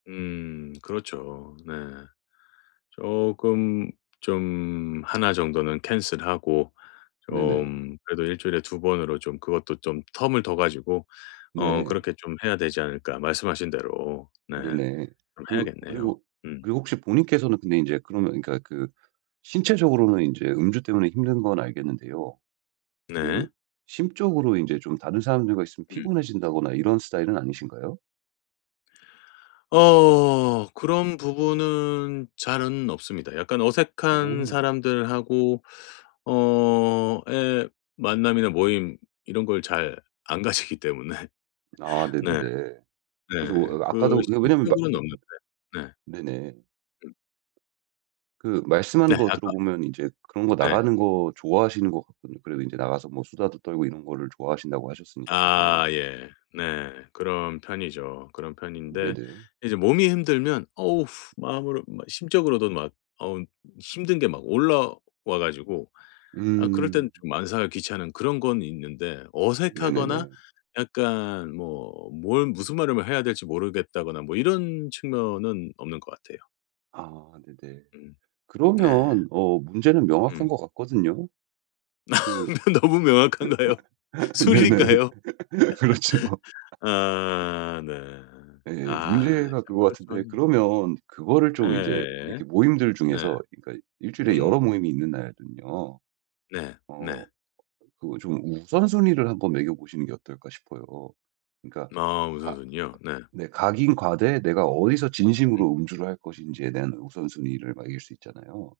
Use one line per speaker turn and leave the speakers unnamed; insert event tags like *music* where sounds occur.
음 그렇죠. 네. 쪼끔 좀 하나 정도는 캔슬하고 좀 그래도 1주일에 2번으로 좀 그것도 좀 텀을 둬 가지고 어
네.
그렇게 좀 해야 되지 않을까. 말씀하신 대로 네
네네.
좀
그
해야겠네요.
그리고
음.
그리고 혹시 본인께서는 근데 인제 그러면 그러니까 그 신체적으로는 인제 음주 때문에 힘든 건 알겠는데요. 그
네.
심적으로 인제 좀 다른 사람들과 있으면
음.
피곤해진다거나 이런 스타일은 아니신가요?
어 그런 부분은 잘은 없습니다. 약간 어색한
어.
사람들하고 어 예 만남이나 모임 이런 걸 잘 안 가지기 때문에.
아
네.
네네네. 그래서
네.
어
그
아까도 그게 왜냐면
심적으로는 없는데
*unintelligible*
네.
네네.
음.
그 말씀하는
네
거
아까
들어보면 인제 그런 거
네.
나가는 거 좋아하시는 것 같거든요. 그리고 인제 나가서 뭐 수다도 떨고 이런 거를 좋아하신다고 하셨으니까요.
아 예. 네. 그런 편이죠. 그런 편인데
네네.
이제 몸이 힘들면 어 마음으로 막 막 어 힘든 게 막 올라와가지고 아 그럴 땐
음.
좀 만사가 귀찮은 그런 건 있는데 어색하거나
네네네.
약간 뭐 뭘 무슨 말을 뭐 해야 될지 모르겠다거나 뭐 이런 측면은 없는 것 같아요.
아 네네.
음. 네.
그러면 어 문제는 명확한
음.
것 같거든요. 그
너 너무 명확한가요?
*laughs* 네네.
술인가요? *laughs*
그렇죠. *laughs*
아 네.
예예.
아
문제가
참
그거 같은데
그렇죠.
그러면 그거를 좀 이제
예예예.
이렇게 모임들
네.
중에서 그러니까 1주일에 여러
음.
모임이 있는 날은요.
네.
어
네.
그 좀 우선순위를 한번 매겨보시는 게 어떨까 싶어요. 그러니까
아 우선
가
순위요? 네.
네. 가긴 가되 내가 어디서
음.
진심으로 음주를 할 것인지에 대한 우선순위를 매길 수 있잖아요.